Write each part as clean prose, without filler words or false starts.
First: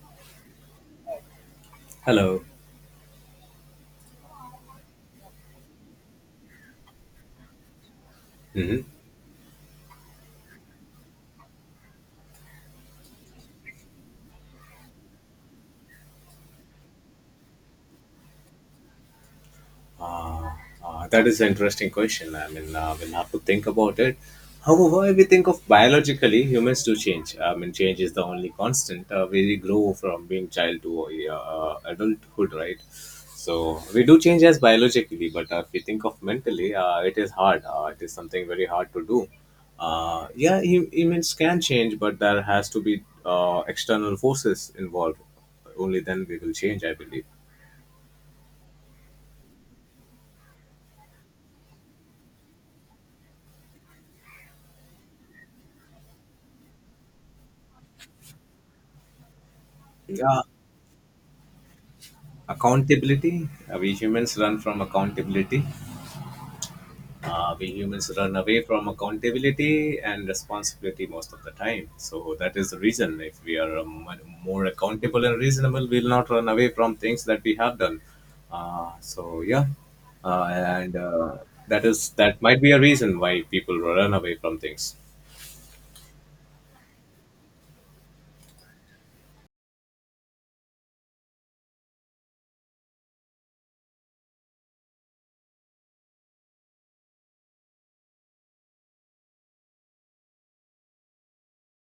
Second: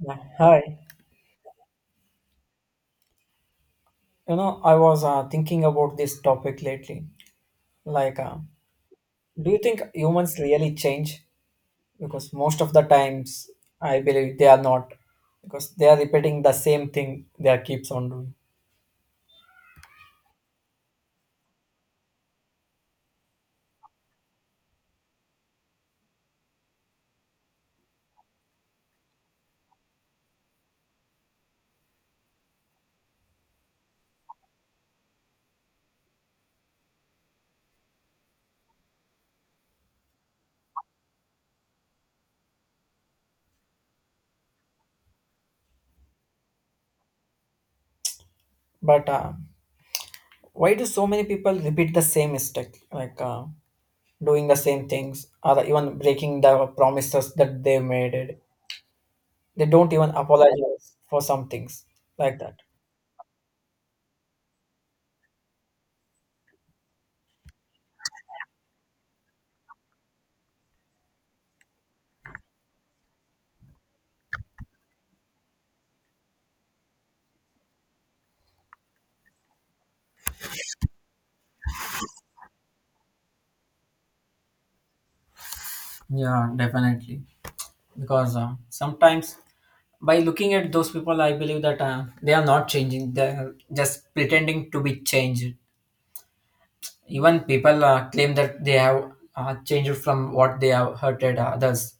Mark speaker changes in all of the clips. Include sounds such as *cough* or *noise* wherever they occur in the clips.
Speaker 1: Yeah, hi.
Speaker 2: Hello.
Speaker 1: I was thinking about this topic lately. Like, uh,
Speaker 2: Hmm.
Speaker 1: do you think humans really change? Because most of the times, I believe they are not, because they are repeating the same thing they are keeps on doing.
Speaker 2: Uh, that is an interesting question. I mean, we'll have to think about it. However, if we think of biologically, humans do change. I mean, change is the only constant. We grow from being child to adulthood, right? So we do change as biologically, but if we think of mentally, it is hard. It is something very hard to do. Yeah, humans can change, but there has to be external forces involved. Only then we will change, I believe.
Speaker 1: But why do so many people repeat the same mistake, doing the same things, or even breaking the promises that they made? It. They don't even
Speaker 2: Yeah.
Speaker 1: apologize for some things like that.
Speaker 2: Accountability. We humans run from accountability. We humans run away from accountability and responsibility most of the time, so that is the reason. If we are more accountable and reasonable, we'll not run away from things that we have done. So yeah. And that might be a reason why people run away from things.
Speaker 1: Yeah, definitely. Because sometimes by looking at those people I believe that they are not changing, they're just pretending to be changed. Even people claim that they have changed from what they have hurted others,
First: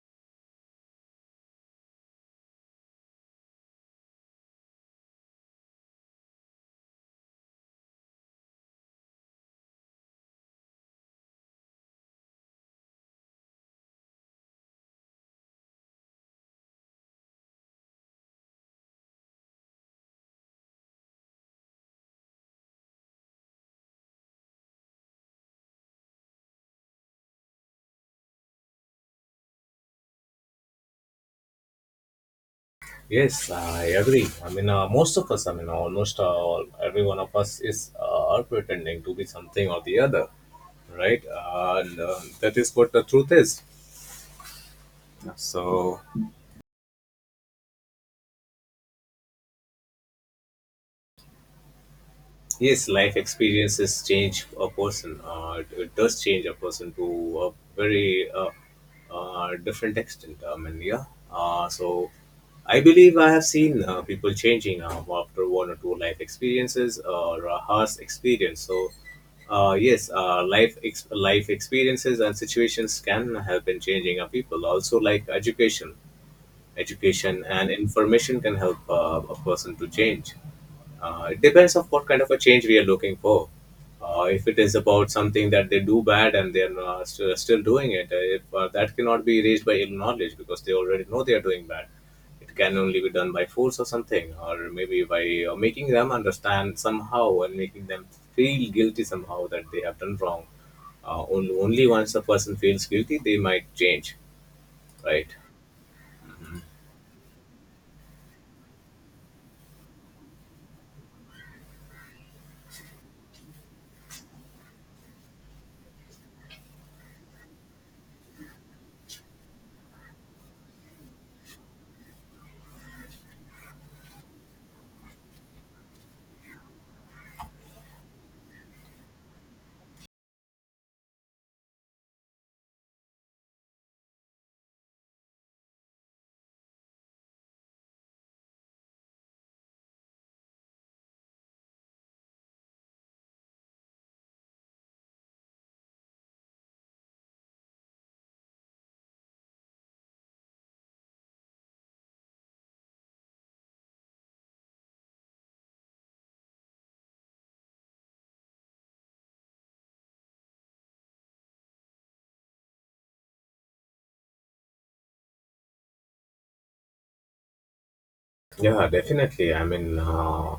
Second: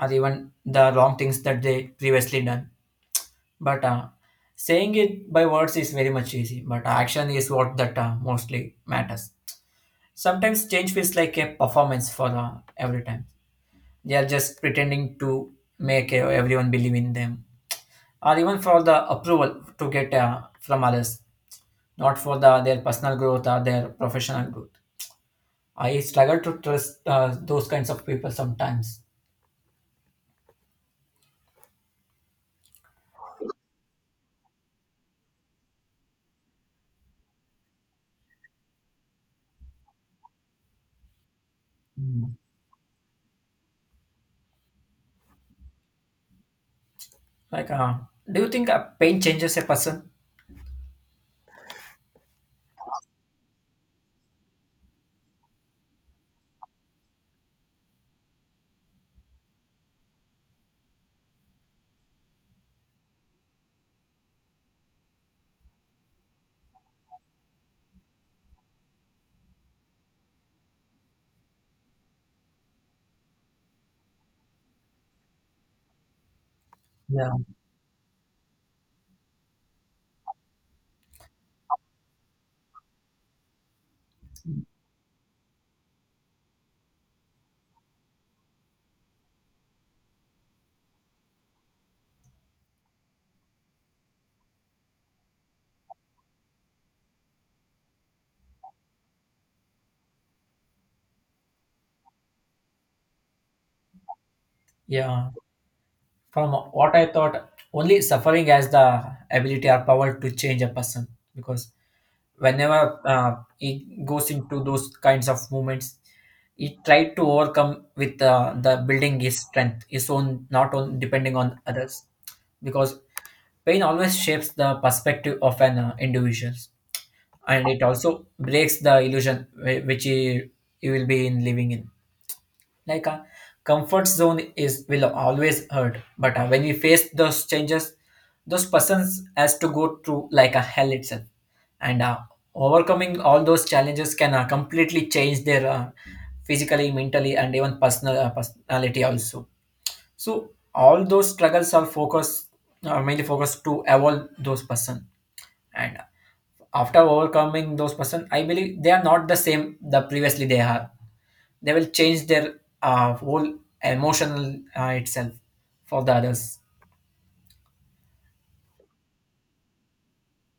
Speaker 1: or even the wrong things that they previously done. But saying it by words is very much easy, but action is what that mostly matters. Sometimes change feels like a performance for every time. They are just pretending to make everyone believe in them, or even for the approval to get from others, not for the their personal growth or their professional growth. I struggle to trust those kinds of people sometimes.
Speaker 2: Yes, I agree. I mean, most of us, I mean, almost all, every one of us is pretending to be something or the other, right? And
Speaker 1: Mm.
Speaker 2: that is what the truth is. So,
Speaker 1: Like, uh, do you think pain changes a person?
Speaker 2: yes, life experiences change a person. It does change a person to a very different extent. I mean, yeah. So, I believe I have seen people changing after one or two life experiences or a harsh experience. So, yes, life experiences and situations can have been changing our people. Also, like
Speaker 1: Yeah.
Speaker 2: education and information can help a person to change. It depends of what kind of a change we are looking for. If it is about something that they do bad and they are still doing it, if that cannot be raised by ill knowledge because they already know they are doing bad. It can only be done by force or something, or maybe by making them understand somehow and making them feel guilty somehow that they have done wrong. Only once a person feels guilty, they might change, right?
Speaker 1: Yeah, from what I thought, only suffering has the ability or power to change a person, because whenever he goes into those kinds of movements, he tried to overcome with the building his strength his own, not on depending on others, because pain always shapes the perspective of an individual, and it also breaks the illusion which he will be in living in, like a comfort zone is will always hurt. But when we face those changes, those persons has to go through like a hell itself, and overcoming all those challenges can completely change their physically, mentally, and even personal personality also. So all those struggles are focused, are mainly focused to evolve those person, and after overcoming those person I believe they are not the same the previously they are. They will change their whole emotional itself for the others.
Speaker 2: Yeah, definitely. I mean,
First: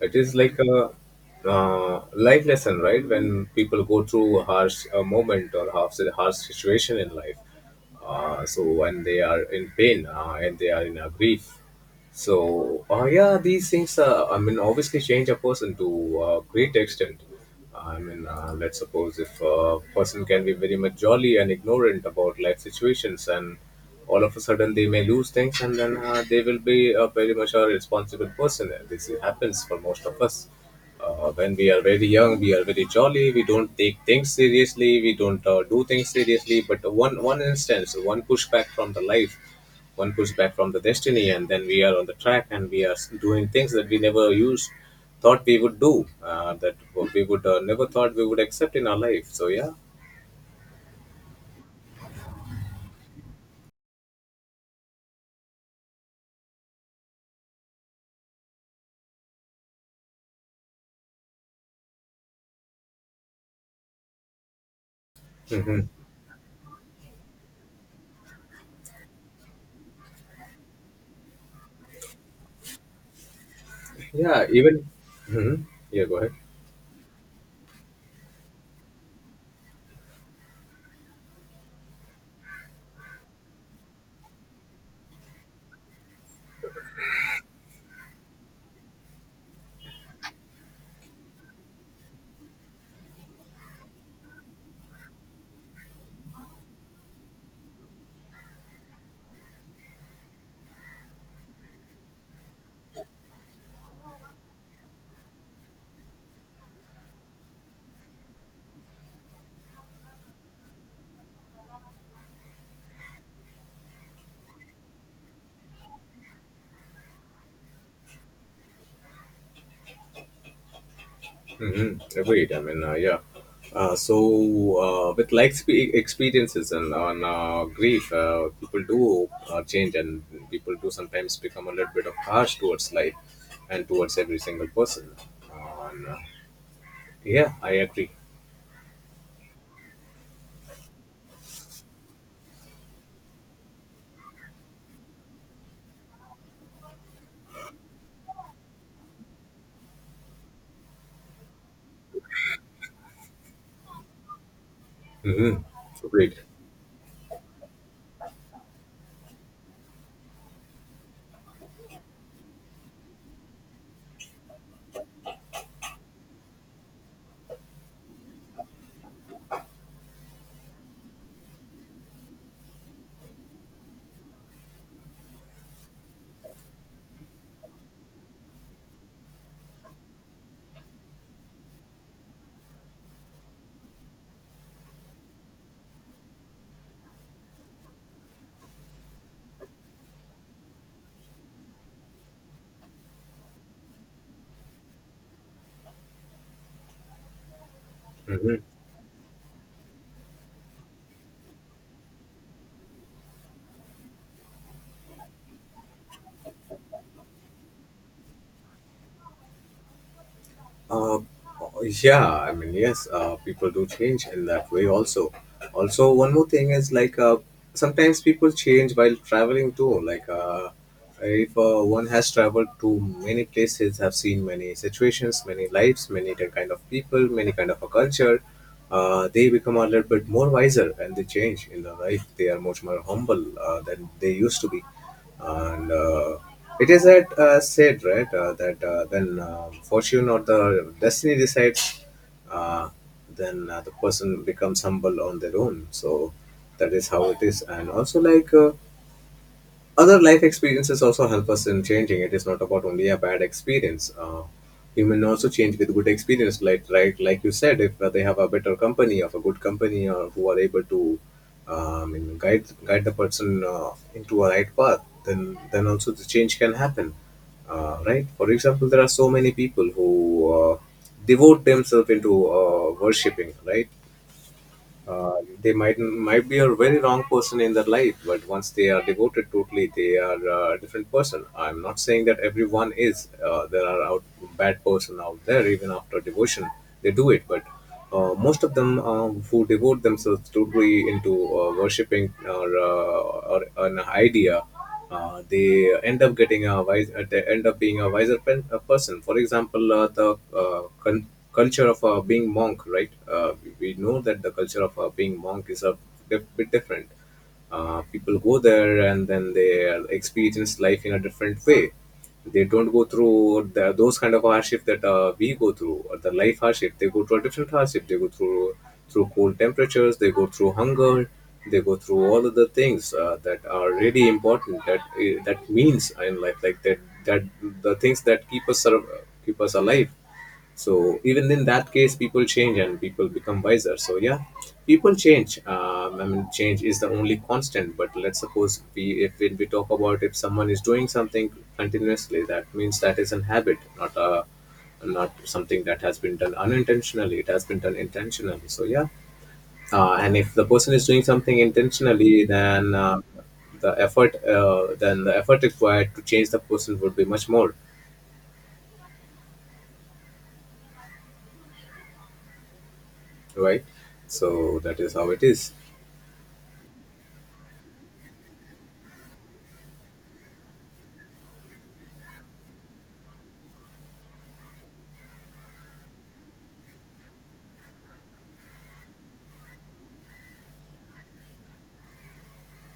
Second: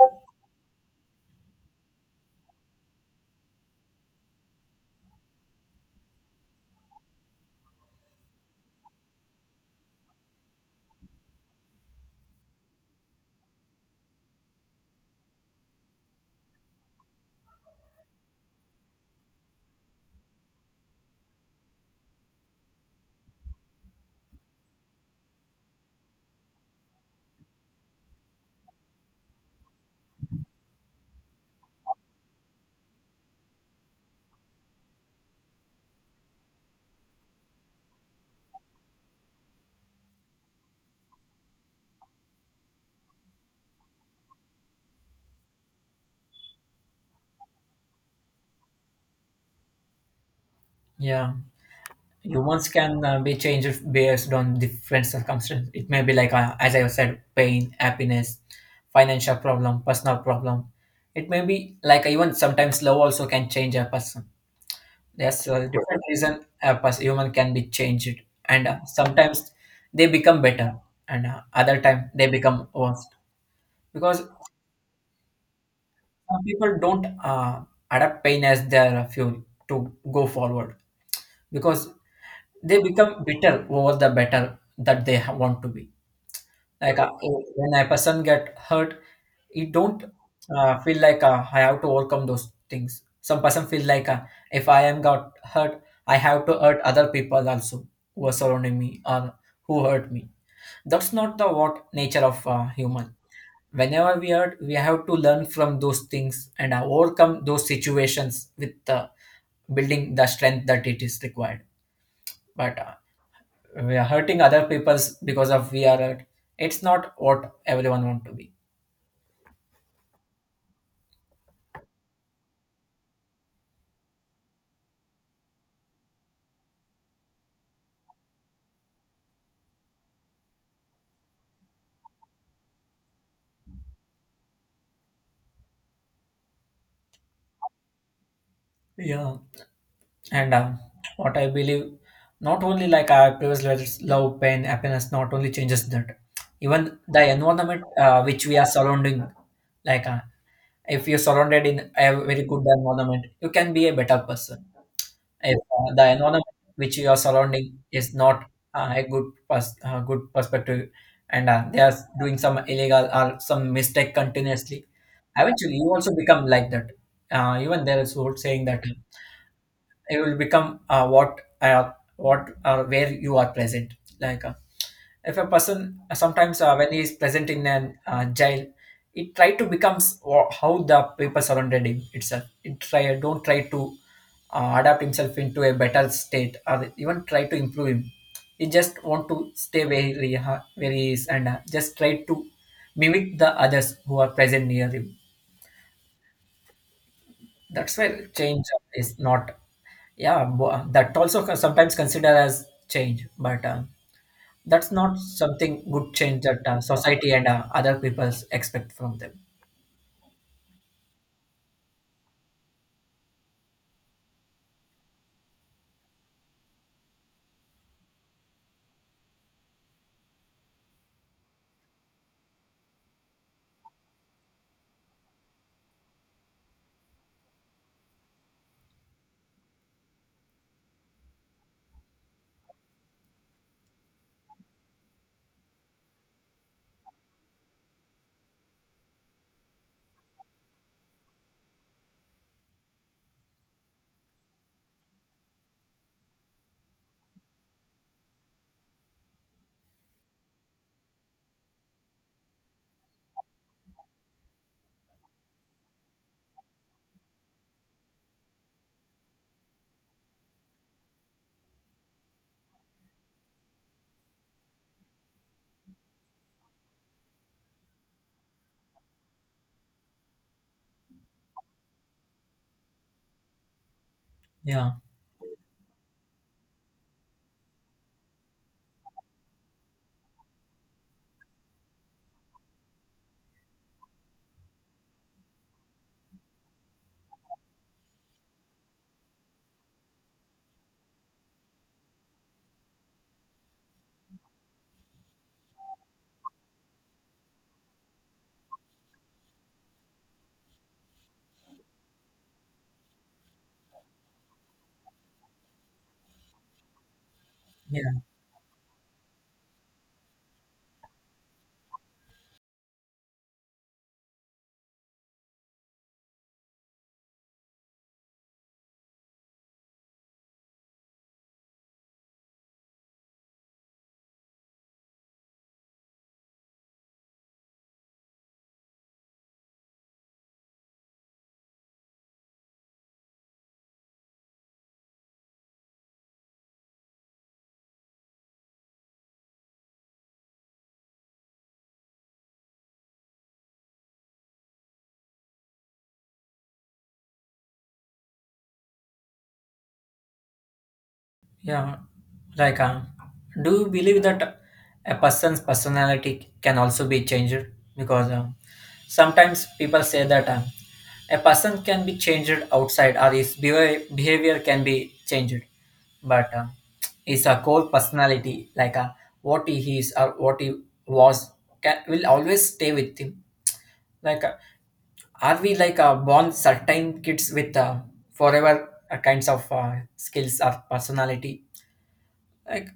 Speaker 2: it is like a life lesson, right? When people go through a harsh moment or harsh situation in life, so when they are in pain and they are in a grief. So, yeah, these things. I mean, obviously, change a person to a great extent. I mean, let's suppose if a person can be very much jolly and ignorant about life situations, and all of a sudden they may lose things, and then they will be a very much a responsible person. And this happens for most of us. When we are very young, we are very jolly. We don't take things seriously. We don't do things seriously. But one instance, one pushback from the destiny, and then we are on the track and we are doing things that we never used thought we would do, that we would never thought we would accept in our life. So yeah.
Speaker 1: Yeah, humans can be changed based on different circumstances. It may be as I said, pain, happiness, financial problem, personal problem. It may be like even sometimes love also can change a person. There's a different reason a human can be changed, and sometimes they become better, and other time they become worse, because
Speaker 2: Yeah, even. Hmm. Yeah, go ahead.
Speaker 1: some people don't adapt pain as their fuel to go forward, because they become bitter over the better that they want to be. Like uh, when a person get hurt, it don't feel like I have to overcome those things. Some person feel like if I am got hurt, I have to hurt other people also, who are surrounding me or who hurt me. That's not the what nature of human. Whenever we hurt, we have to learn from those things and overcome those situations with building the strength that it is required. But we are hurting other people's because of we are hurt. It's not what everyone want to be.
Speaker 2: Hmm, agreed. I mean, yeah. So, with experiences and on grief, people do change, and people do sometimes become a little bit of harsh towards life and towards every single person, uh, and, uh, yeah, I agree.
Speaker 1: Yeah. And what I believe, not only like our previous letters love, pain, happiness not only changes that, even the environment which we are surrounding. like uh, if you're surrounded in a very good environment, you can be a better person. If
Speaker 2: Mm-hmm.
Speaker 1: the
Speaker 2: Agreed.
Speaker 1: environment which you are surrounding is not a good good perspective, and they are doing some illegal or some mistake continuously, eventually you also become like that. Even there is old saying that it will become what where you are present. like uh, if a person sometimes when he is present in an jail, it try to becomes how the people surrounded him itself, it try don't try to adapt himself into a better state or even try to improve him. He just want to stay where he, ha where he is, and just try to mimic the others who are present near him. That's where
Speaker 2: Hmm.
Speaker 1: change is not, yeah, that also sometimes consider as change, but that's not something good change that society and other peoples expect from them.
Speaker 2: Uh, yeah, I mean, yes, people do change in that way also. Also, one more thing is like, sometimes people change while traveling too. Like, if one has traveled to many places, have seen many situations, many lives, many different kind of people, many kind of a culture, they become a little bit more wiser and they change in their life. They are much more humble than they used to be. And it is that said, right? That when fortune or the destiny decides, uh, then the person becomes humble on their own. So that is how it is. And also, like, other life experiences also help us in changing. It is not about only a bad experience. Human also change with good experience. Like you said, if they have a better company of a good company, or who are able to, guide the person into a right path, then also the change can happen. Right. For example, there are so many people who devote themselves into worshipping, right?
Speaker 1: Yeah.
Speaker 2: uh, they might be a very wrong person in their life, but once they are devoted totally, they are a different person. I'm not saying that everyone is, there are out bad person out there even after devotion. They do it, but most of them who devote themselves totally into worshipping, or an idea, uh, they they end up being a wiser pen, a person. For example, the uh, con- culture of being monk, right? We know that the culture of being monk is a bit different.
Speaker 1: Yeah.
Speaker 2: People go there, and then they experience life in a different way. They don't go through those kind of hardship that we go through, or the life hardship. They go through a different hardship. They go through cold temperatures, they go through hunger, they go through all of the things that are really important, that means in life, like that. that the things that keep us keep us alive. So even in that case, people change and people become wiser. So yeah. People change. I mean, change is the only constant. But let's suppose we if we talk about, if someone is doing something continuously, that means that is an habit, not something that has been done unintentionally. It has been done intentionally, so yeah. And if the person is doing something
Speaker 1: Yeah,
Speaker 2: intentionally,
Speaker 1: like,
Speaker 2: then
Speaker 1: uh, do you believe that a
Speaker 2: then the
Speaker 1: person's
Speaker 2: effort required to change
Speaker 1: personality
Speaker 2: the
Speaker 1: can
Speaker 2: person
Speaker 1: also
Speaker 2: would be
Speaker 1: be
Speaker 2: much
Speaker 1: changed?
Speaker 2: more.
Speaker 1: Because sometimes people say that a person can be changed outside or his
Speaker 2: Right.
Speaker 1: behavior,
Speaker 2: So
Speaker 1: can
Speaker 2: that
Speaker 1: be
Speaker 2: is how it
Speaker 1: changed,
Speaker 2: is.
Speaker 1: but his core personality, what he is or what he was, can, will always stay with him. Like, uh, are we born certain kids with forever kinds of skills or personality? Like,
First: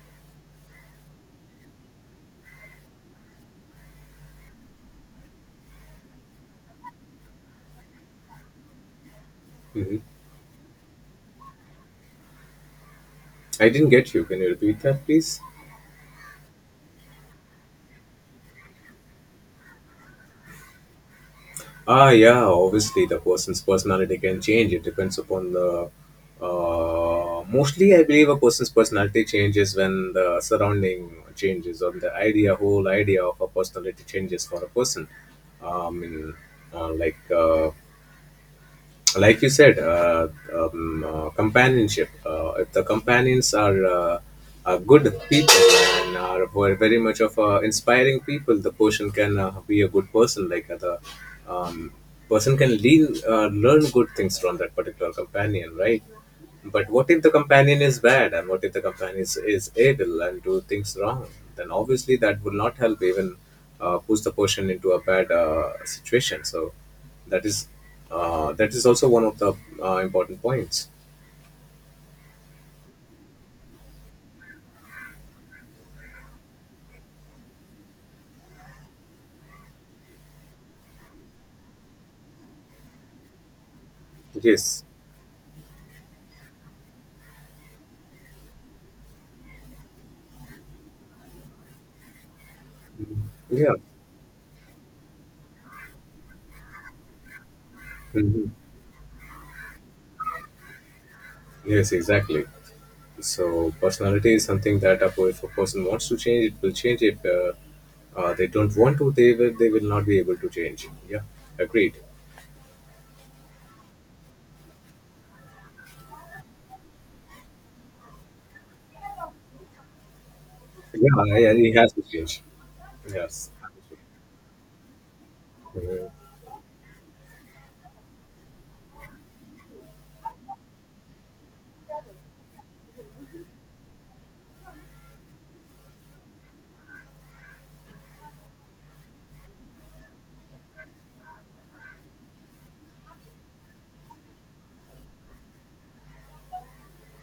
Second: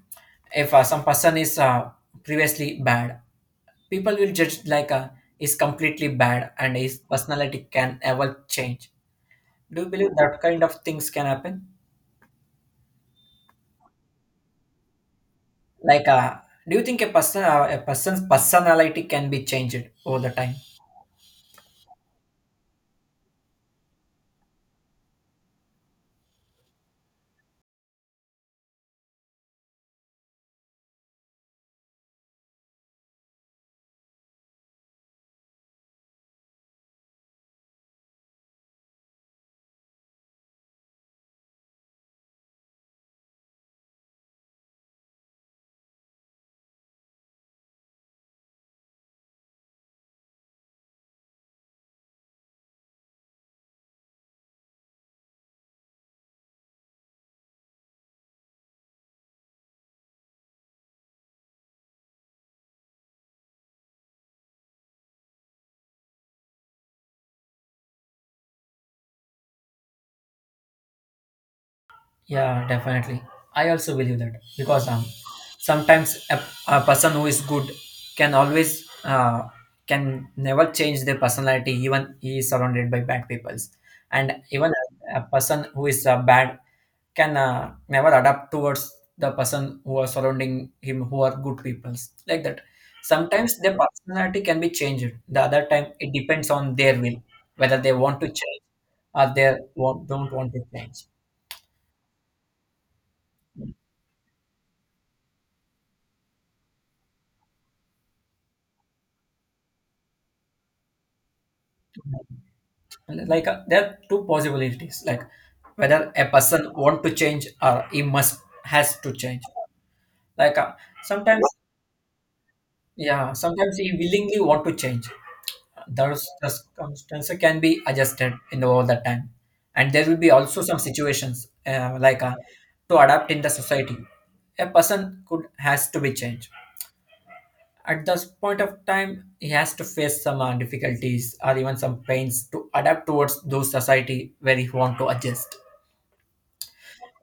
Speaker 1: if some person is previously bad, people will judge like is completely bad, and his personality can ever change. Do you
Speaker 2: Hmm.
Speaker 1: believe that kind of things can happen?
Speaker 2: I didn't get you. Can you repeat that, please?
Speaker 1: like uh, do you think a person a person's personality can be changed over the time?
Speaker 2: Ah, yeah. Obviously, the person's personality can change. It depends upon the. Mostly, I believe a person's personality changes when the surrounding changes, or the whole idea of a personality changes for a person. In, like. Like you said, companionship. If the companions are, good people, and are very much of inspiring people, the person can be a good person. Like, the um, person can learn good things from that particular companion, right? But what if the companion is bad, and what if the companion is evil and do things wrong? Then obviously that will not help, even push the person into a bad situation. So that is that is also one of the important points.
Speaker 1: Yeah, definitely. I also believe that because sometimes a person who is good can always can never change their personality, even he is surrounded by bad peoples, and even
Speaker 2: Yes.
Speaker 1: a person who is bad can never adapt towards the person who are surrounding him who are good peoples like that. Sometimes
Speaker 2: Yeah.
Speaker 1: their personality can be changed. The other time it depends on their will, whether they want to
Speaker 2: Hmm.
Speaker 1: change or they want don't want to change.
Speaker 2: Yes, exactly. So personality is something that if a person wants to change, it will change. If they don't want to, they will not be able to change. Yeah, agreed.
Speaker 1: There are two possibilities, like whether a person want to change or he must has to change. like uh,
Speaker 2: Yeah,
Speaker 1: Sometimes,
Speaker 2: yeah, it has to change.
Speaker 1: yeah,
Speaker 2: Yes.
Speaker 1: sometimes he willingly want to change.
Speaker 2: Mhm.
Speaker 1: Those circumstances can be adjusted in the, all the time, and there will be also some situations to adapt in the society, a person could has to be changed. At this point of time, he has to face some difficulties or even some pains to adapt towards those society where he want to adjust.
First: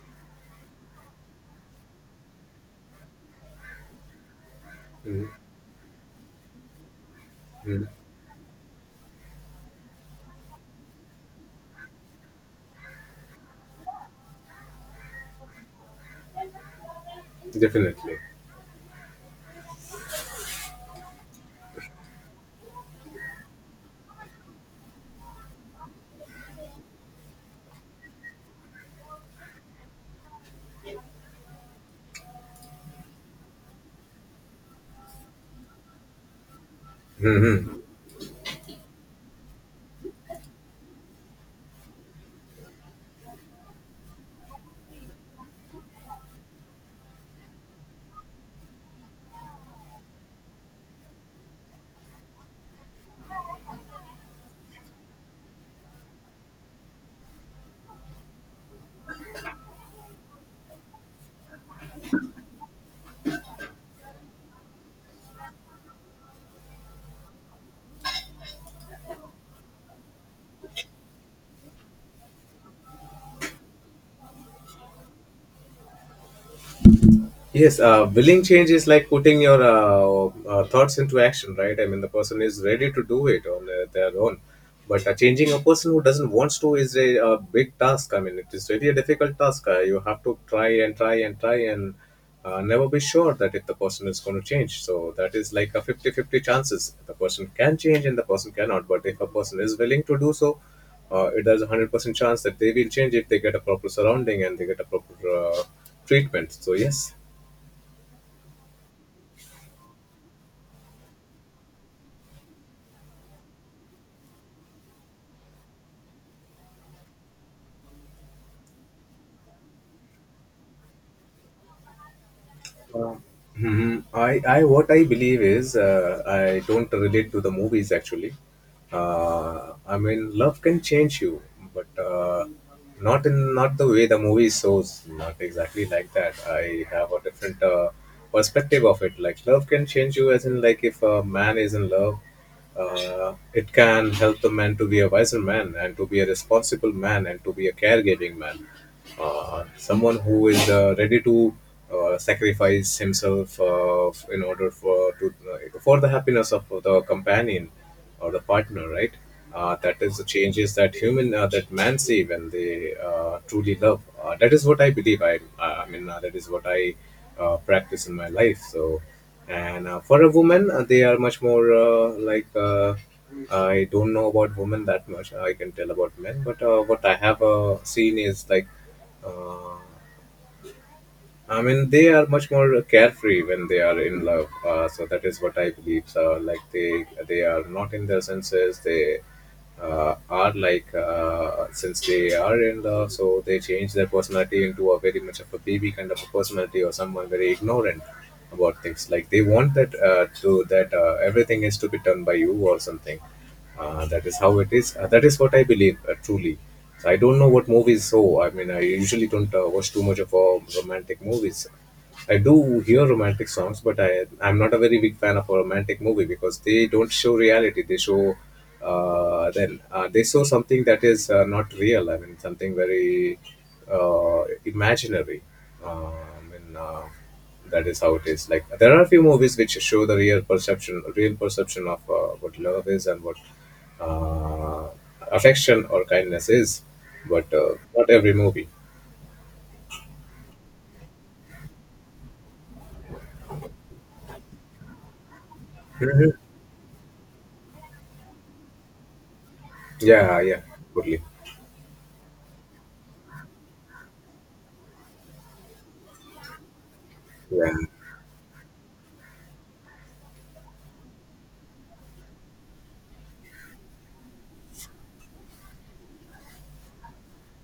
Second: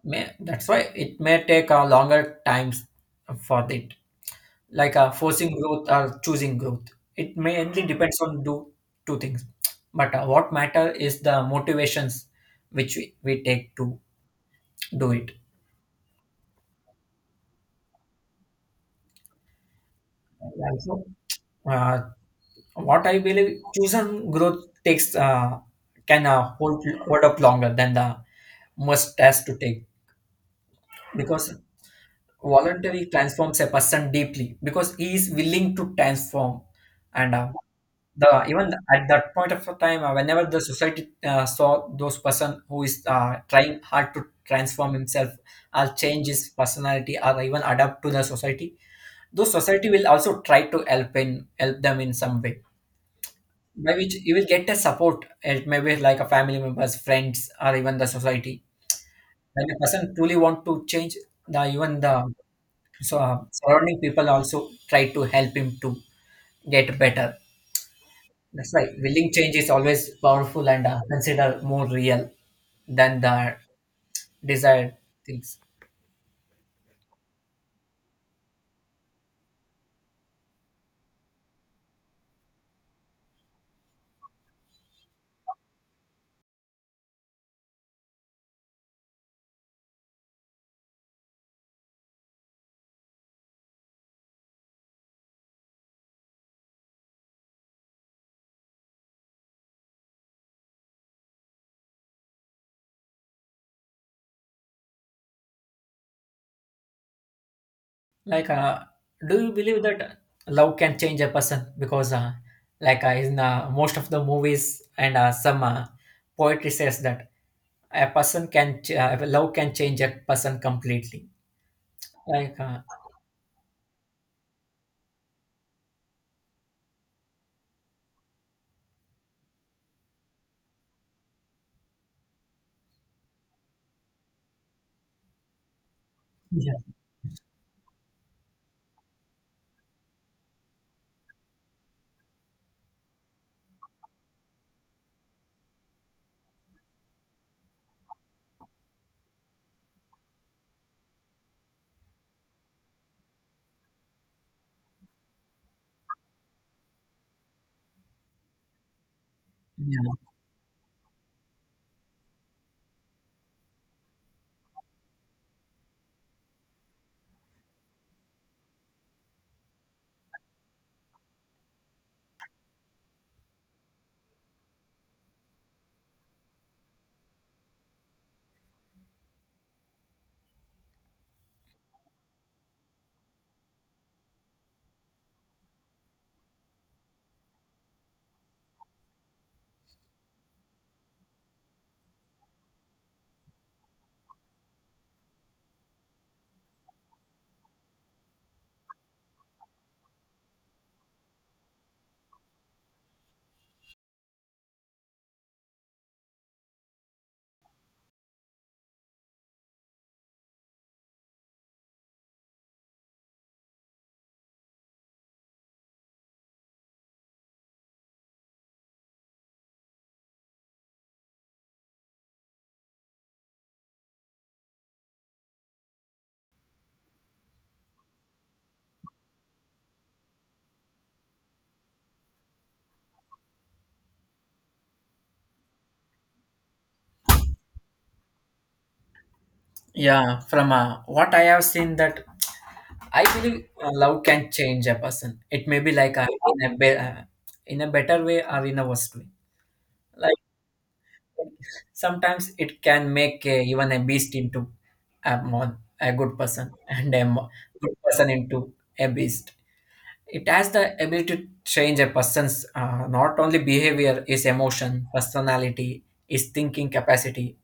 Speaker 1: May, that's why it may take a longer times for it, like
Speaker 2: Mhm.
Speaker 1: forcing growth or choosing growth. It mainly
Speaker 2: Mhm.
Speaker 1: depends on do two things, but what matter is the motivations which we take to do it.
Speaker 2: Definitely.
Speaker 1: And also, uh, what I believe, choosing growth takes can hold up longer than the must has to take, because voluntary transforms a person deeply because he is willing to transform. And the even at that point of time, whenever the society saw those person who is trying hard to transform himself or change his personality or even adapt to the society, those society will also try to help in help them in some way, by which you will get a support. It may be like a family members, friends, or even the society. When a person truly want to change, the even the so surrounding people also try to help him to get better. That's why willing change is always powerful and considered more real than the desired things.
Speaker 2: Yes, willing change is like putting your thoughts into action, right? I mean, the person is ready to do it on their own. But changing a person who doesn't want to is a big task. I mean, it is really a difficult task. You have to try and try and try, and never be sure that if the person is going to change. So that is like a fifty-fifty chances. The person can change and the person cannot. But if a person is willing to do so, it has a 100% chance that they will change if they get a proper surrounding and they get a proper treatment. So yes,
Speaker 1: Like, uh, do you believe that love can change a person? Because, in most of the movies and some poetry says that a person can love can change a person completely. Like, uh,
Speaker 2: Mhm. What I believe is, I don't relate to the movies actually. I mean, love can change you, but not the way the movie shows. Not exactly like that.
Speaker 1: yeah,
Speaker 2: I have a different perspective of it. Like, love can change you, as in, like, if a man is in love, it can help the man to be a wiser man, and to be a responsible man, and to be a caregiving man, someone who is ready to sacrifice himself, in order for to for the happiness of the companion or the partner, right? That is the
Speaker 1: yeah,
Speaker 2: changes that human that man see when they truly love. That is what I believe. I mean, that is what I practice in my life. And for a woman, they are much more I don't know about women that much. I can tell about men, but what I have seen is like uh, I mean, they are much more carefree when they are in love. So that is what I believe. So like they are not in their senses. They are like since they are in love, so they change their personality into a very much of a baby kind of a personality or someone very ignorant about things. Like they want that to that everything is to be done by you or something. That is how it is. That is what I believe, truly. So I don't know what movies. I mean, I usually don't watch too much of romantic movies. I do hear romantic songs, but I'm not a very big fan of a romantic movie because they don't show reality. They show something that is not real. I mean, something very imaginary. Uh, I mean. Uh, that is how it is. Like there are a few movies which show the real perception of what love is and what uh, affection or kindness is, but not every movie.
Speaker 1: yeah. From what I have seen, that I believe love can change a person. It may be
Speaker 2: hmm
Speaker 1: in in a better way or in a worse way. Like
Speaker 2: yeah, yeah, totally.
Speaker 1: sometimes it can make even a beast into a good person, *laughs* and
Speaker 2: yeah
Speaker 1: good person into a beast. It has the ability to change a person's not only behavior, his emotion, personality, his thinking capacity.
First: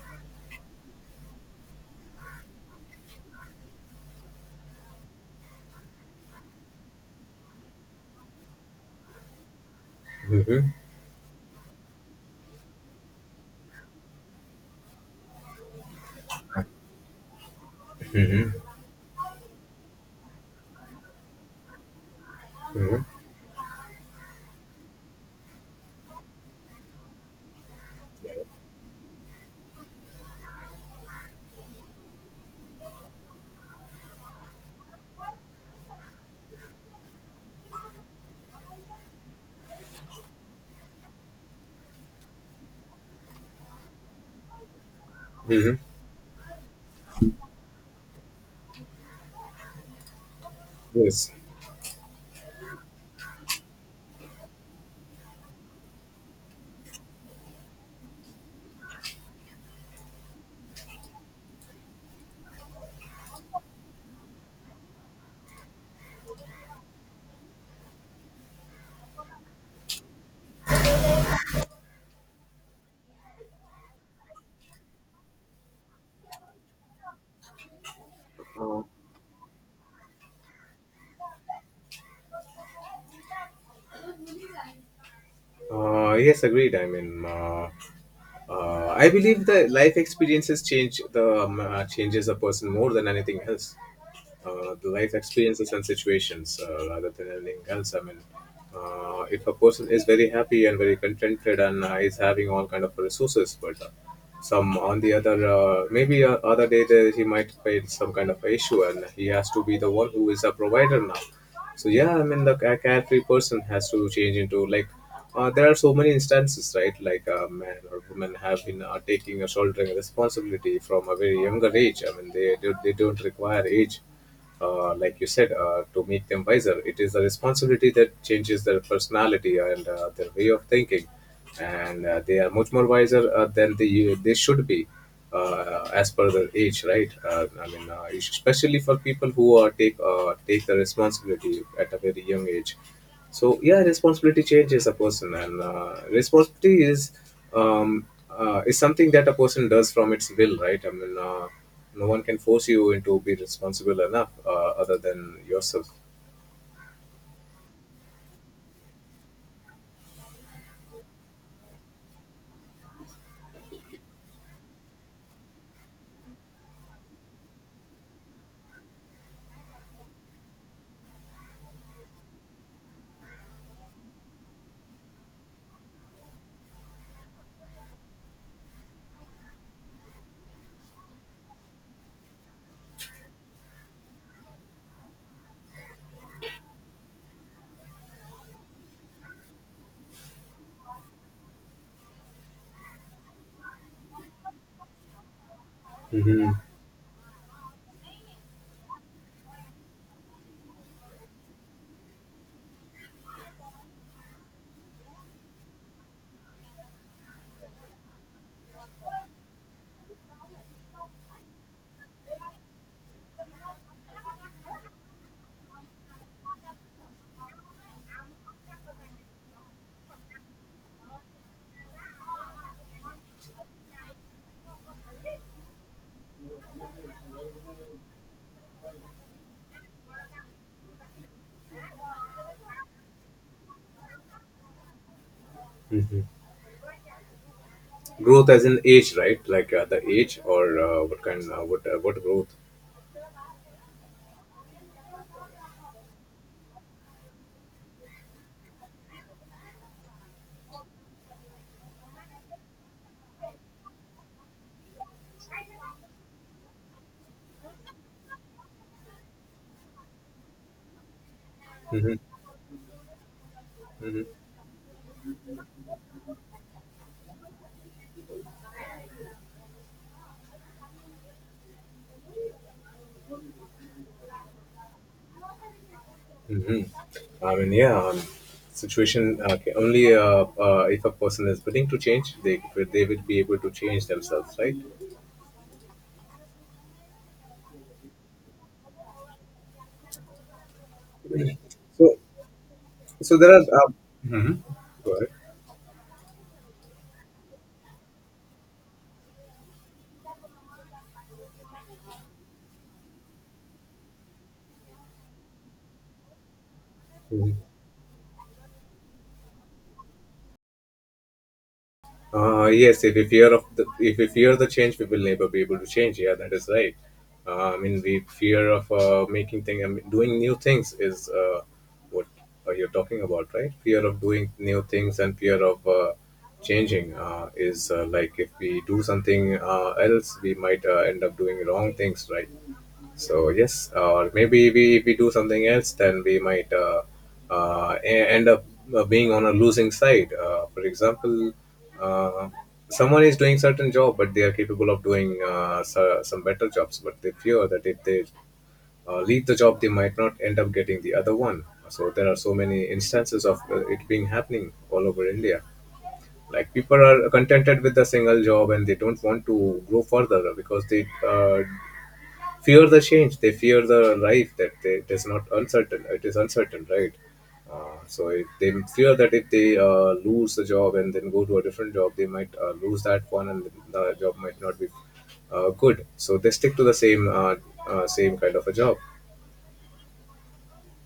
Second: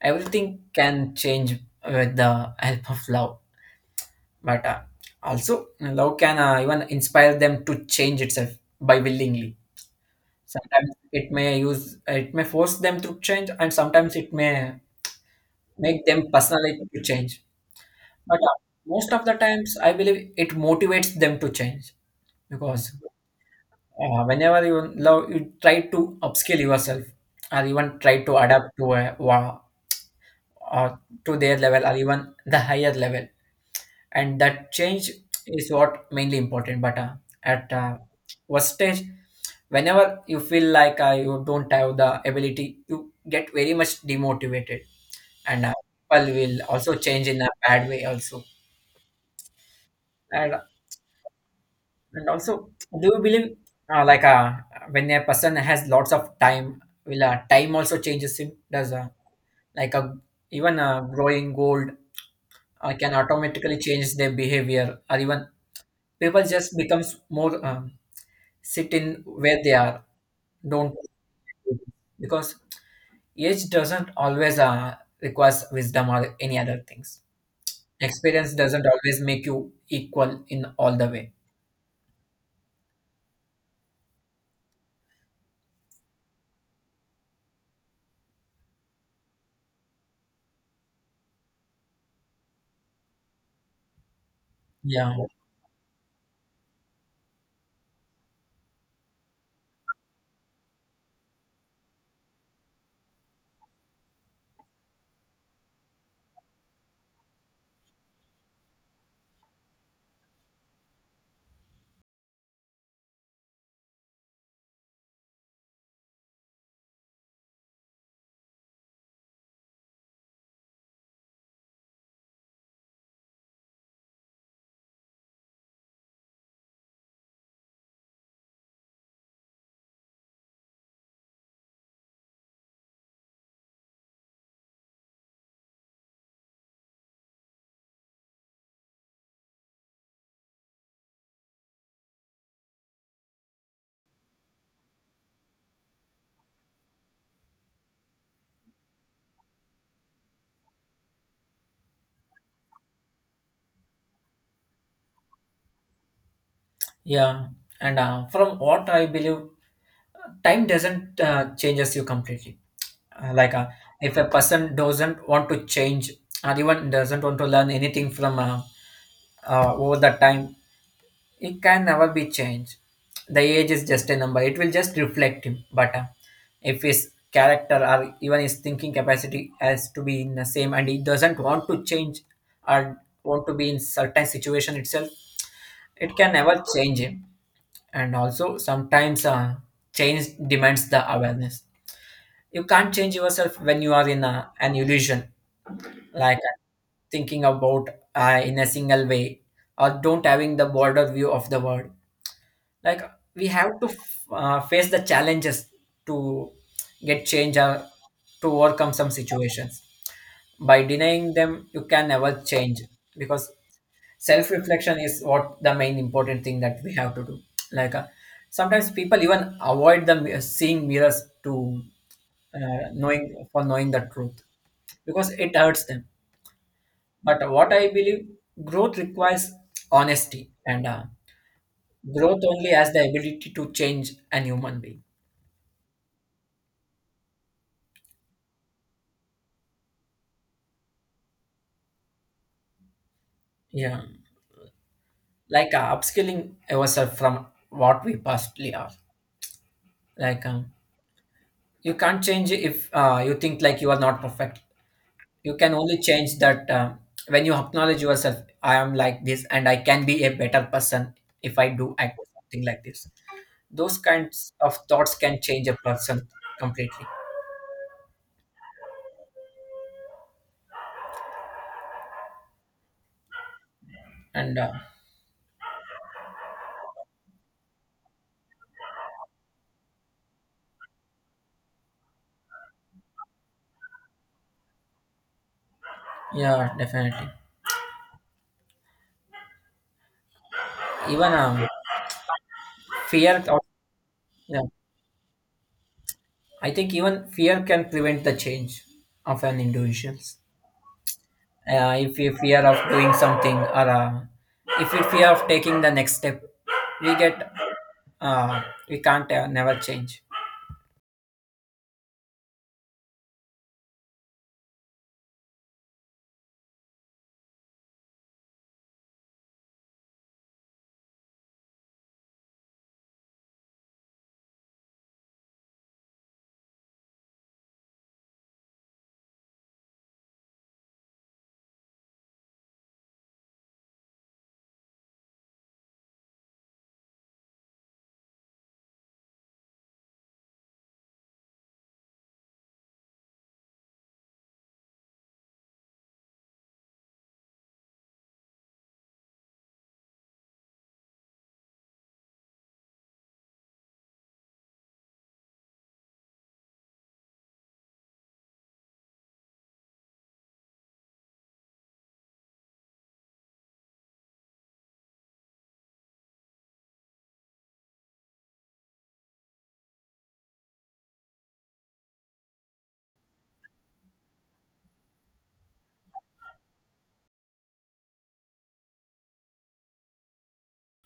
Speaker 1: Everything can change with the help of love. But also love can even inspire them to change itself by willingly.
Speaker 2: hmm
Speaker 1: Sometimes it may use it may force them to change, and sometimes it may make them personally to change. But
Speaker 2: hmm
Speaker 1: most of the times I believe it motivates them to change, because
Speaker 2: hmm
Speaker 1: whenever you love, you try to upskill yourself or even try to adapt to or to their level or even the higher level, and that change is what mainly important. But at what stage, whenever you feel like you don't have the ability, you get very much demotivated, and
Speaker 2: hmm
Speaker 1: people will also change in a bad way also. And,
Speaker 2: yes.
Speaker 1: and also, do you believe uh, like uh, when a person has lots of time, will time also changes him? Does like a even growing old can automatically change their behavior, or even people just becomes more sit in where they are. Don't, because age doesn't always requires wisdom or any other things. Experience doesn't always make you equal in all the way.
Speaker 2: Yes, agreed. I mean, I believe the life experiences change the changes a person more than anything else. The life
Speaker 1: Yeah,
Speaker 2: experiences and situations rather than anything else. I mean, if a person is very happy and very contented and is having all kind of resources, but some on the other maybe other day there, he might face some kind of issue and he has to be the one who is a provider now. So yeah, I mean the carefree person has to change into like, there are so many instances, right? Like a man or woman have been taking or shouldering responsibility from a very younger age. I mean they don't require age, like you said, to make them wiser. It is the responsibility that changes their personality and their way of thinking, and they are much more wiser than they should be as per their age, right? I mean, especially for people who take the responsibility at a very young age. So yeah, responsibility changes a person, and responsibility is something that a person does from its will, right? No one can force you into be responsible enough other than yourself.
Speaker 1: yeah. And from what I believe, time doesn't changes you completely. Uh, like uh, if a person doesn't want to change or even doesn't want to learn anything from over the time, it can never be changed. The age is just a number. It will just reflect him. But if his character or even his thinking capacity has to be in the same and he doesn't want to change, or want to be in certain situation itself, it can never change him. And also sometimes change demands the awareness. You can't change yourself when you are in a, an illusion. Like
Speaker 2: hmm
Speaker 1: uh, thinking about in a single way, or don't having the broader view of the world, like we have to face the challenges to get change or to overcome some situations. By denying them you can never change, because self reflection is what the main important thing that we have to do. like uh, sometimes people even avoid the seeing mirrors to knowing the truth, because it hurts them. But what I believe, growth requires honesty, and growth only has the ability to change an human being.
Speaker 2: hmm Growth as in age, right? Like the age or what kind what growth?
Speaker 1: Yeah, like upskilling yourself from what we pastly are. Like um, you can't change if you think like you are not perfect. You can only change that when you acknowledge yourself. I am like this, and I can be a better person if I do
Speaker 2: hmm
Speaker 1: act something like this. Those
Speaker 2: hmm
Speaker 1: kinds of thoughts can change a person completely. And
Speaker 2: hmm I mean, yeah, situation ca- only if a person is willing to change, they will be able to change themselves, right?
Speaker 1: yeah, definitely. Even
Speaker 2: So, so
Speaker 1: fear.
Speaker 2: there
Speaker 1: Of,
Speaker 2: are.
Speaker 1: yeah,
Speaker 2: Go
Speaker 1: I think even fear can prevent the change of an individual. If you fear of doing something, or if you fear of taking the next step, we get
Speaker 2: ahead.
Speaker 1: uh, we can't never change.
Speaker 2: Yes, if we fear of the, if we fear the change, we will never be able to change. Yeah, that is right. I mean, we fear of making things, I mean, doing new things is what you're talking about, right? Fear of doing new things and fear of changing is like if we do something else, we might end up doing wrong things, right? So yes, or maybe we, if we do something else, then we might uh, e- end up being on a losing side. For example, uh, someone is doing certain job, but they are capable of doing some better jobs, but they fear that if they leave the job, they might not end up getting the other one. So there are so many instances of it being happening all over India. Like people are contented with the single job and they don't want to grow further because they fear the change, they fear the life that they, it is not uncertain, it is uncertain, right? So if they fear that if they lose the job and then go to a different job, they might lose that one and the job might not be good, so they stick to the same same kind of a job.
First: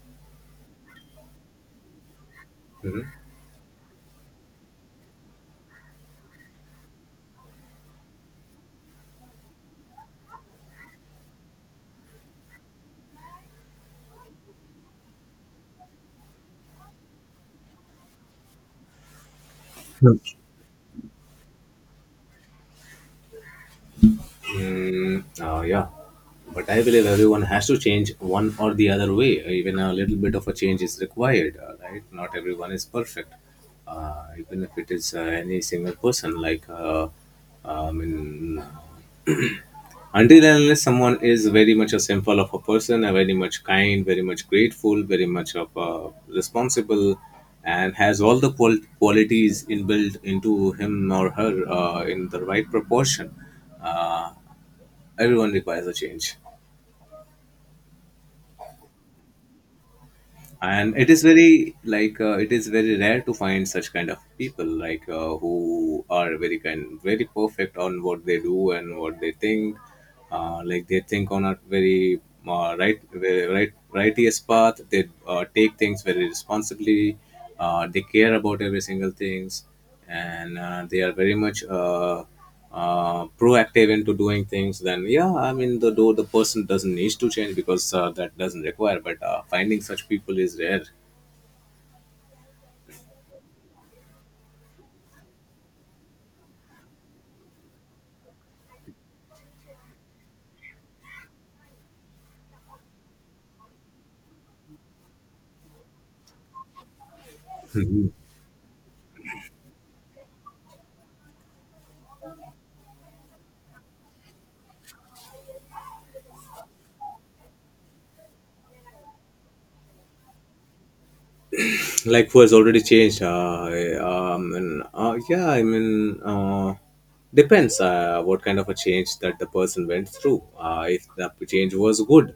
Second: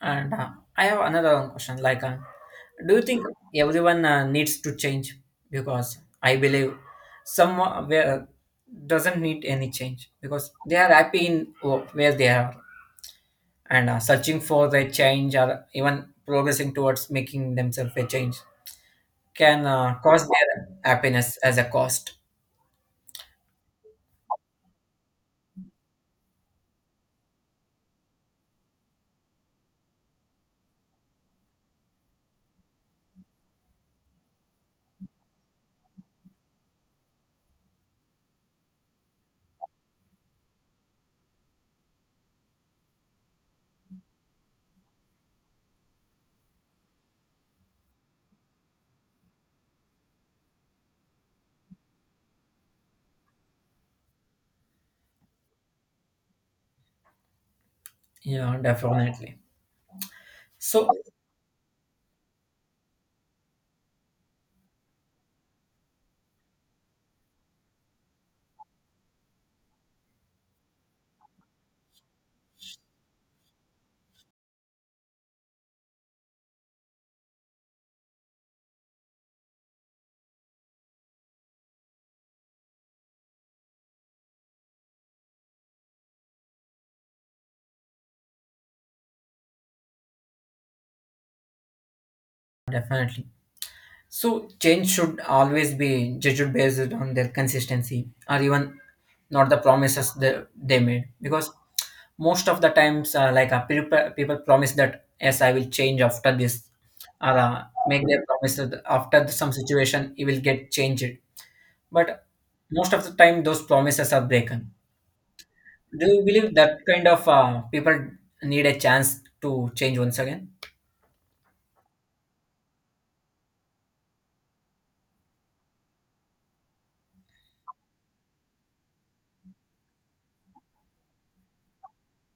Speaker 1: And I have another one question, do you
Speaker 2: Mhm.
Speaker 1: think everyone needs to change? Because I believe someone where doesn't need any change because they are happy in where they are, and searching for the change or even progressing towards making themselves a change can cause their happiness as a cost.
Speaker 2: Mm, yeah. But I believe everyone has to change one or the other way. Even a little bit of a change is required, right? Not everyone is perfect. Even if it is any single person, like, I mean, until and unless someone is very much a symbol of a person, a very much kind, very much grateful, very much of a responsible, and has all the qualities inbuilt into him or her in the right proportion, uh, everyone requires a change.
Speaker 1: Yeah, definitely. So,
Speaker 2: And it is very like it is very rare to find such kind of people, like who are very kind, very perfect on what they do and what they think, like they think on a very right, very right righteous path, they take things very responsibly, they care about every single things, and they are very much proactive into doing things. Then yeah, I mean, the though the person doesn't need to change because that doesn't require, but finding such people is rare.
Speaker 1: definitely. So, change should always be judged based on their consistency, or even not the promises they made. Because most of the times, people, people promise that, yes, I will change after this, or make
Speaker 2: *laughs*
Speaker 1: their promise that after some situation, it will get changed. But most of the time, those promises are broken. Do you believe that kind of people need a chance to change once again?
Speaker 2: Like who has already changed, yeah, I mean, depends what kind of a change that the person went through. If the change was good,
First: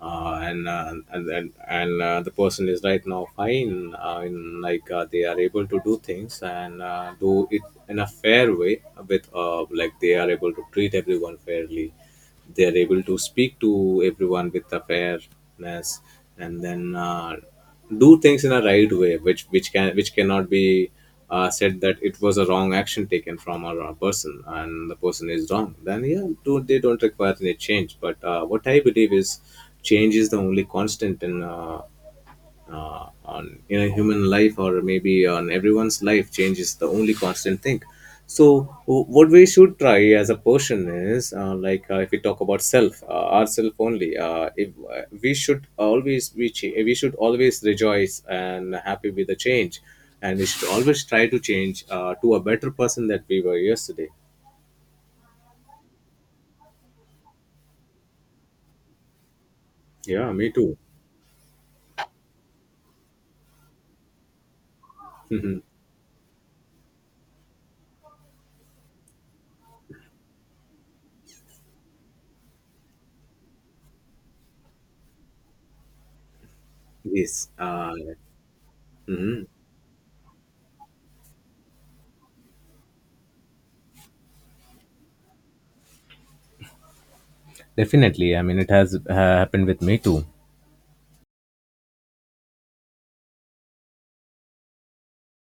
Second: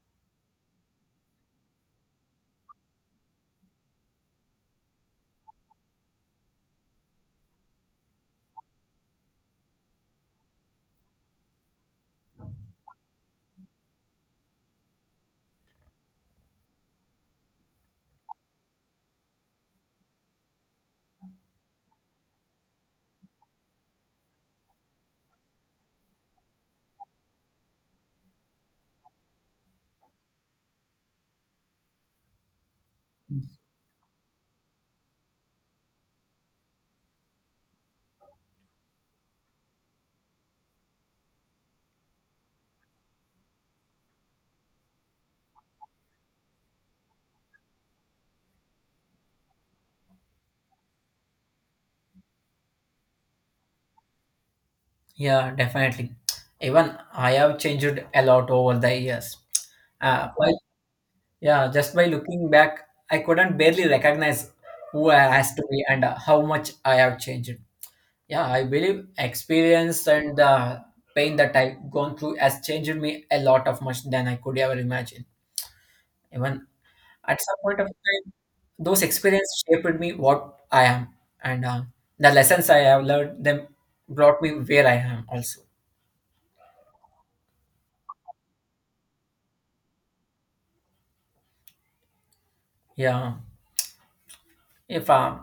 Speaker 2: and the person is right now fine, in like they are able to do things and do it in a fair way, with like they are able to treat everyone fairly, they are able to speak to everyone with a fairness, and then do things in a right way which can which cannot be said that it was a wrong action taken from a person and the person is wrong, then yeah, they don't require any change. But what I believe is change is the only constant in on in a human life, or maybe on everyone's life, change is the only constant thing. So what we should try as a person is if we talk about self, ourself only, if we should always we should always rejoice and happy with the change, and we should always try to change to a better person that we were yesterday.
Speaker 1: Yeah, definitely. Even I have changed a lot over the years. Uh,
Speaker 2: Yeah, me
Speaker 1: but
Speaker 2: too. *laughs*
Speaker 1: yeah, just by looking back, I couldn't barely recognize who I has
Speaker 2: Mhm.
Speaker 1: to be, and how much I have changed. Yeah, I believe experience and the pain that I've gone through has changed me a lot of much than I could ever imagine. Even at
Speaker 2: Yes,
Speaker 1: some point of time, those experiences shaped me what I am, and the lessons I have learned them brought me where I am also.
Speaker 2: definitely, I mean it has happened with me too.
Speaker 1: Yeah. If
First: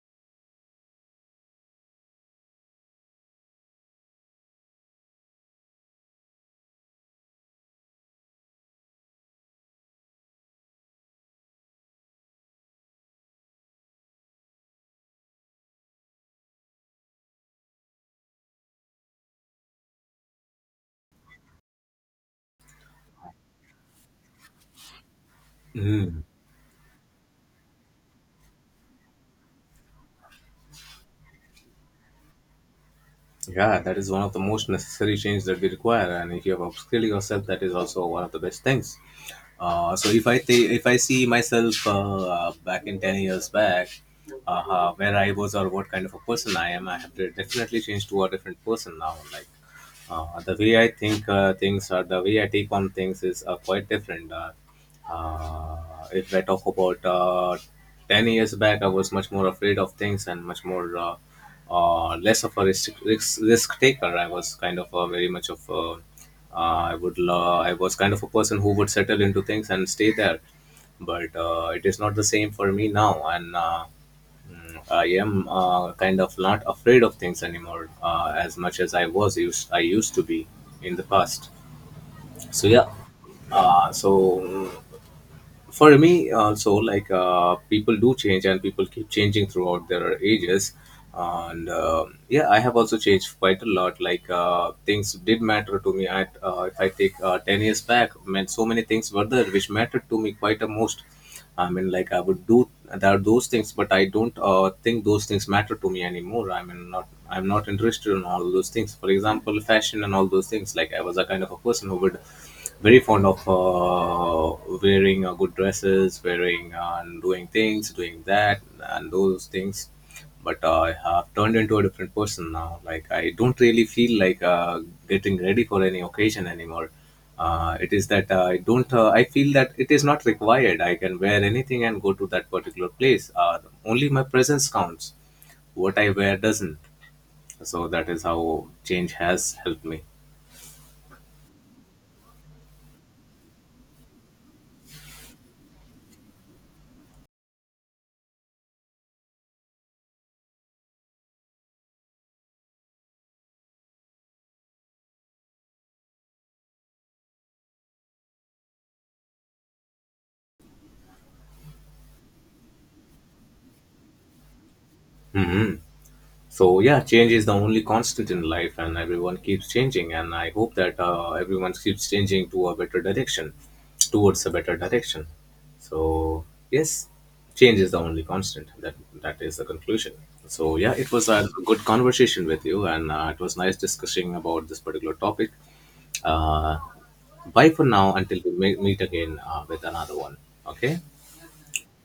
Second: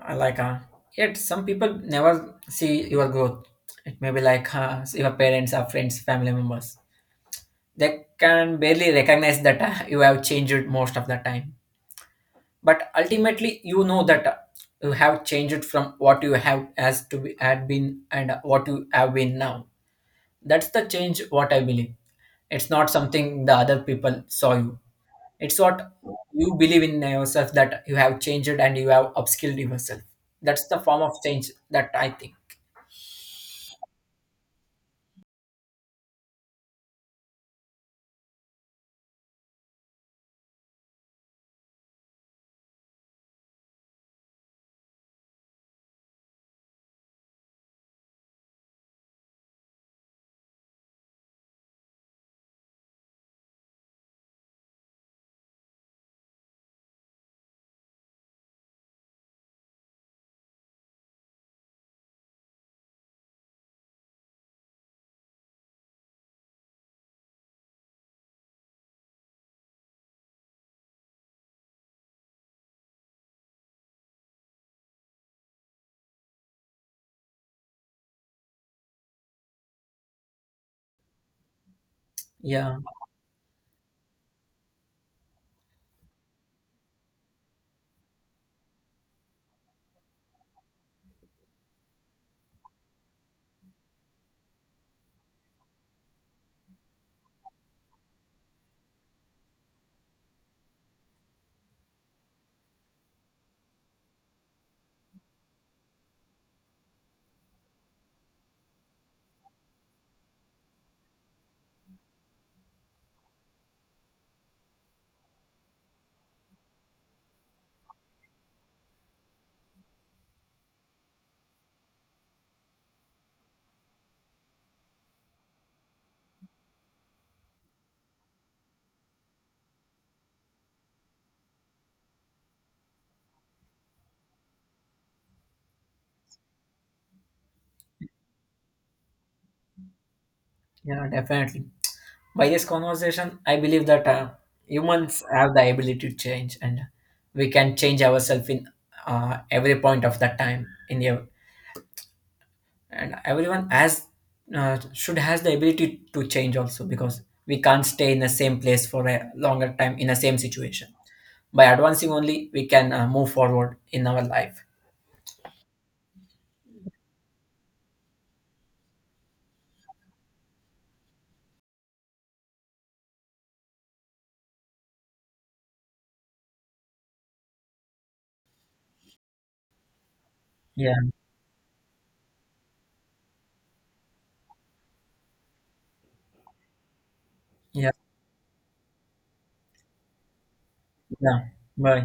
Speaker 1: I yet some people never see your growth. It may be like your parents or friends, family members. They can barely recognize that you have changed most of the time. But ultimately you know that you have changed from what you have as to be had been, and what you have been now. That's the change what I believe. It's not something the other people saw you. It's what
Speaker 2: Mhm.
Speaker 1: you believe in yourself, that you have changed and you have upskilled yourself. That's the form of change that I think.
Speaker 2: Yeah, that is one of the most necessary change that we require, and if you have upskilled yourself, that is also one of the best things. So if I if I see myself back in 10 years back, where I was or what kind of a person I am, I have definitely changed to a different person now. Like the way I think things or the way I take on things is quite different. Uh, if I talk about 10 years back, I was much more afraid of things and much more less of a risk taker. I was kind of a, very much of a, I would I was kind of a person who would settle into things and stay there. But it is not the same for me now, and I am kind of not afraid of things anymore as much as I used to be in the past. So
Speaker 1: Yeah,
Speaker 2: yeah, so for me also, like people do change and people keep changing throughout their ages. And yeah, I have also changed quite a lot. Like things did matter to me at if I take 10 years back, meant so many things were there which mattered to me quite a most. I mean like I would do, there are those things, but I don't think those things matter to me anymore. I mean, not, I'm not interested in all those things, for example fashion and all those things. Like I was a kind of a person who would very fond of wearing good dresses, wearing and doing things, doing that, and those things. But I have turned into a different person now. Like I don't really feel like getting ready for any occasion anymore. It is that I don't. I feel that it is not required. I can wear anything and go to that particular place. Only my presence counts. What I wear doesn't. So that is how change has helped me.
Speaker 1: yeah, definitely. By this conversation, I believe that humans have the ability to change, and we can change ourselves in every point of the time. And everyone has should has the ability to change also, because we can't stay in the same place for a longer time in the same situation. By advancing only, we can move forward in our life.
Speaker 2: hmm so yeah, change is the only constant in life and everyone keeps changing, and I hope that everyone keeps changing to a better direction, towards a better direction. So yes, change is the only constant. That is the conclusion. So yeah,
Speaker 1: Yeah.
Speaker 2: it was a good conversation with you, and it was nice discussing about this particular topic. uh, Bye for
Speaker 1: Dạ,
Speaker 2: now, until we meet again with another one. Okay.
Speaker 1: vâng, vâng.